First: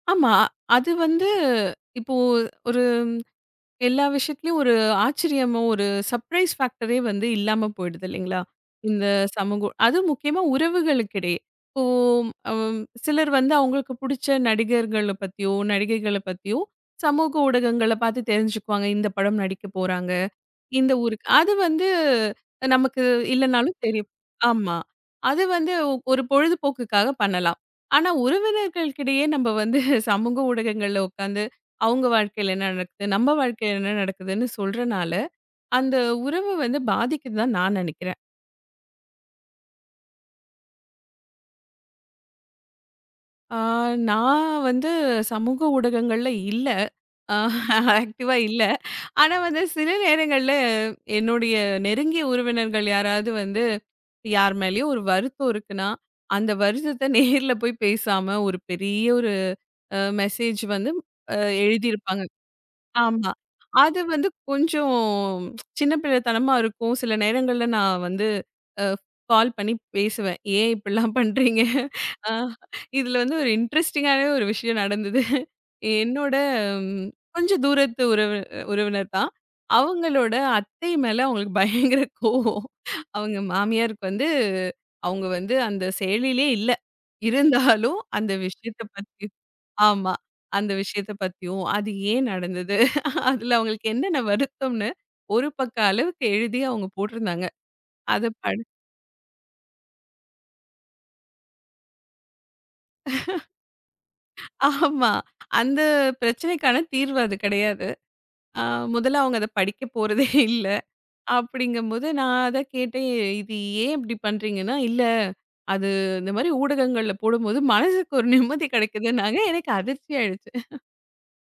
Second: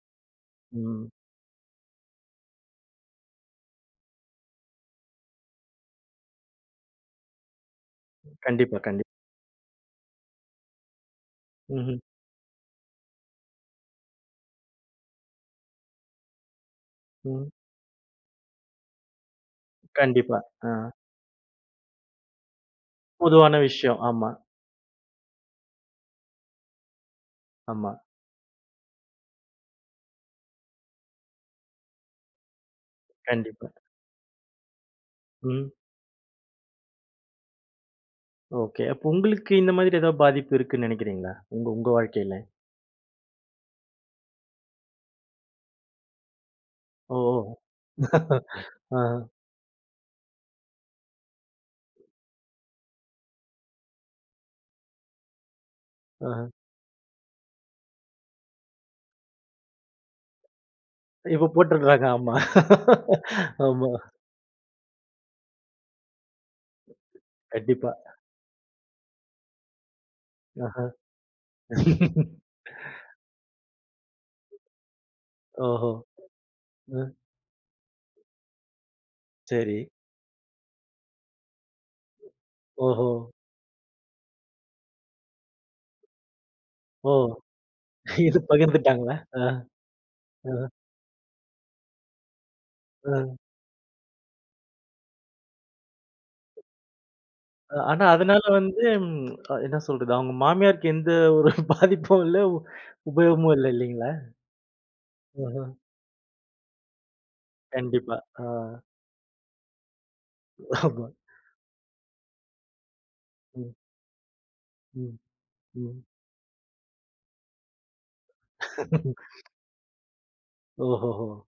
ஆமா. அது ம். வந்து இப்போ ஒரு எல்லா விஷயத்துலயும் ஒரு ஆச்சரியமோ ஒரு சப்ரைஸ் ஃபேக்ட்டரே வந்து இல்லாம போயிடுது ம். இல்லீங்களா? கண்டிப்பா, கண்டிப் இந்த சமூக அதுவும் முக்கியமா உறவுகளுக்ககிடையே. இப்போ ம்ஹ்ம். அம் சிலர் வந்து அவங்களுக்கு புடிச்ச நடிகர்களப் பத்தியோ, நடிகைகள பத்தியோ சமூக ம். ஊடகங்களப் பாத்துத் தெரிஞ்சுக்குவாங்க. இந்தப் படம் நடிக்கப் போறாங்க. கண்டிப்பா. அ. இந்த ஊருக்கு அது வந்து நமக்கு பொதுவான இல்லன்னாலும் விஷயம். தெரியும். ஆமா. ஆமா. அது வந்து ஒரு பொழுதுபோக்குக்காகப் பண்ணலாம். ஆமா. ஆனா உறவினர்களுக்கிடையே நம்ப வந்து சமூக ஊடகங்கள்ல உக்காந்து, அவுங்க வாழ்க்கைல என்ன நடக்குது? நம்ப கண்டிப்பா. வாழ்க்கைல என்ன நடக்குதுன்னு சொல்றனால, ம். அந்த உறவு வந்து பாதிக்குதுதான் நான் நெனைக்கிறேன். ஓகே. அப்ப உங்ளுக்கு இந்த மாதிரி ஏதாவது பாதிப்பு இருக்குன்னு நெனைக்கிறீங்களா? உங்க உங்க வாழ்க்கையில? அ நா வந்து சமூக ஊடகங்கள்ல இல்ல. ஓ. ஆக்டிவ்வா இல்ல. அ. ஆனா, வந்து சில நேரங்கள்ல என்னுடைய நெருங்கிய உறவினர்கள் யாராவது வந்து யார் மேலயும் ஒரு வருத்தம் இருக்குன்னா, அந்த ஆ. வருத்தத்த நேர்ல போய் பேசாம, ஒரு பெரிய ஒரு அ மெசேஜ் வந்து அ இப்ப எழுதி போட்டுருக்கிறாங்க இருப்பாங்க. ஆமா. ஆமா. ஆமா. அது வந்து கொஞ்சம் சின்னப்பிள்ளத்தனமா இருக்கும். சில நேரங்கள்ல நா கண்டிப்பா. வந்து அ கால் பண்ணி பேசுவேன். ஏன் ஆஹா. இப்டில்லாம் பண்றீங்க? அ இதுல வந்து ஒரு இன்ட்ரெஸ்ட்டிங்காவே ஒரு விஷயம் நடந்தது. ஓஹோ. என்னோட ம். கொஞ்சம் தூரத்து உறவு உறவினர் தான். சரி. அவங்களோட அத்தை மேல அவங்களுக்கு பயங்கர கோபம். ஓஹோ. அவுங்க மாமியாருக்கு வந்து அவுங்க வந்து அந்த செயலிலே இல்ல. ஓ. இருந்தாலும் அந்த இது விஷயத்தப் பகிர்ந்த்துட்டாங்களா? பத்தி அ. ஆமா. ஓஹோ! அந்த விஷயத்தப் பத்தியும், அது ஏன் நடந்தது? அ. அதுல அவங்களுக்கு என்னென்ன வருத்தம்ன்னு ஒரு பக்க அளவுக்கு எழுதி அவுங்க போட்டுருந்தாங்க. அ ஆனா, அதப் அதனால படி வந்து ம் அ என்ன சொல்றது? அவங்க மாமியாருக்கு எந்த ஒரு பாதிப்பும் இல்ல. உ உபயோகமும் இல்ல, இல்லீங்களா? ஆமா. [unintelligible] அந்தப் பிரச்சனைக்கான தீர்வு அது கிடையாது. கண்டிப்பா. அ. அ முதல்ல அவங்க அதப் படிக்கப்போறதே இல்ல. ஆமா. அப்படிங்கும்போது, நா அதக் கேட்டேன். ஏ இது ம். ஏன் இப்படி பண்றீங்கன்னா, இல்ல ம். அது ம். இந்த மாரி ஊடகங்கள்ல போடும்போது மனசுக்கு ஒரு நிம்மதி கிடைக்குதுன்னாங்க. எனக்கு அதிர்ச்சியாயிருச்சு. ஓஹோஹோ!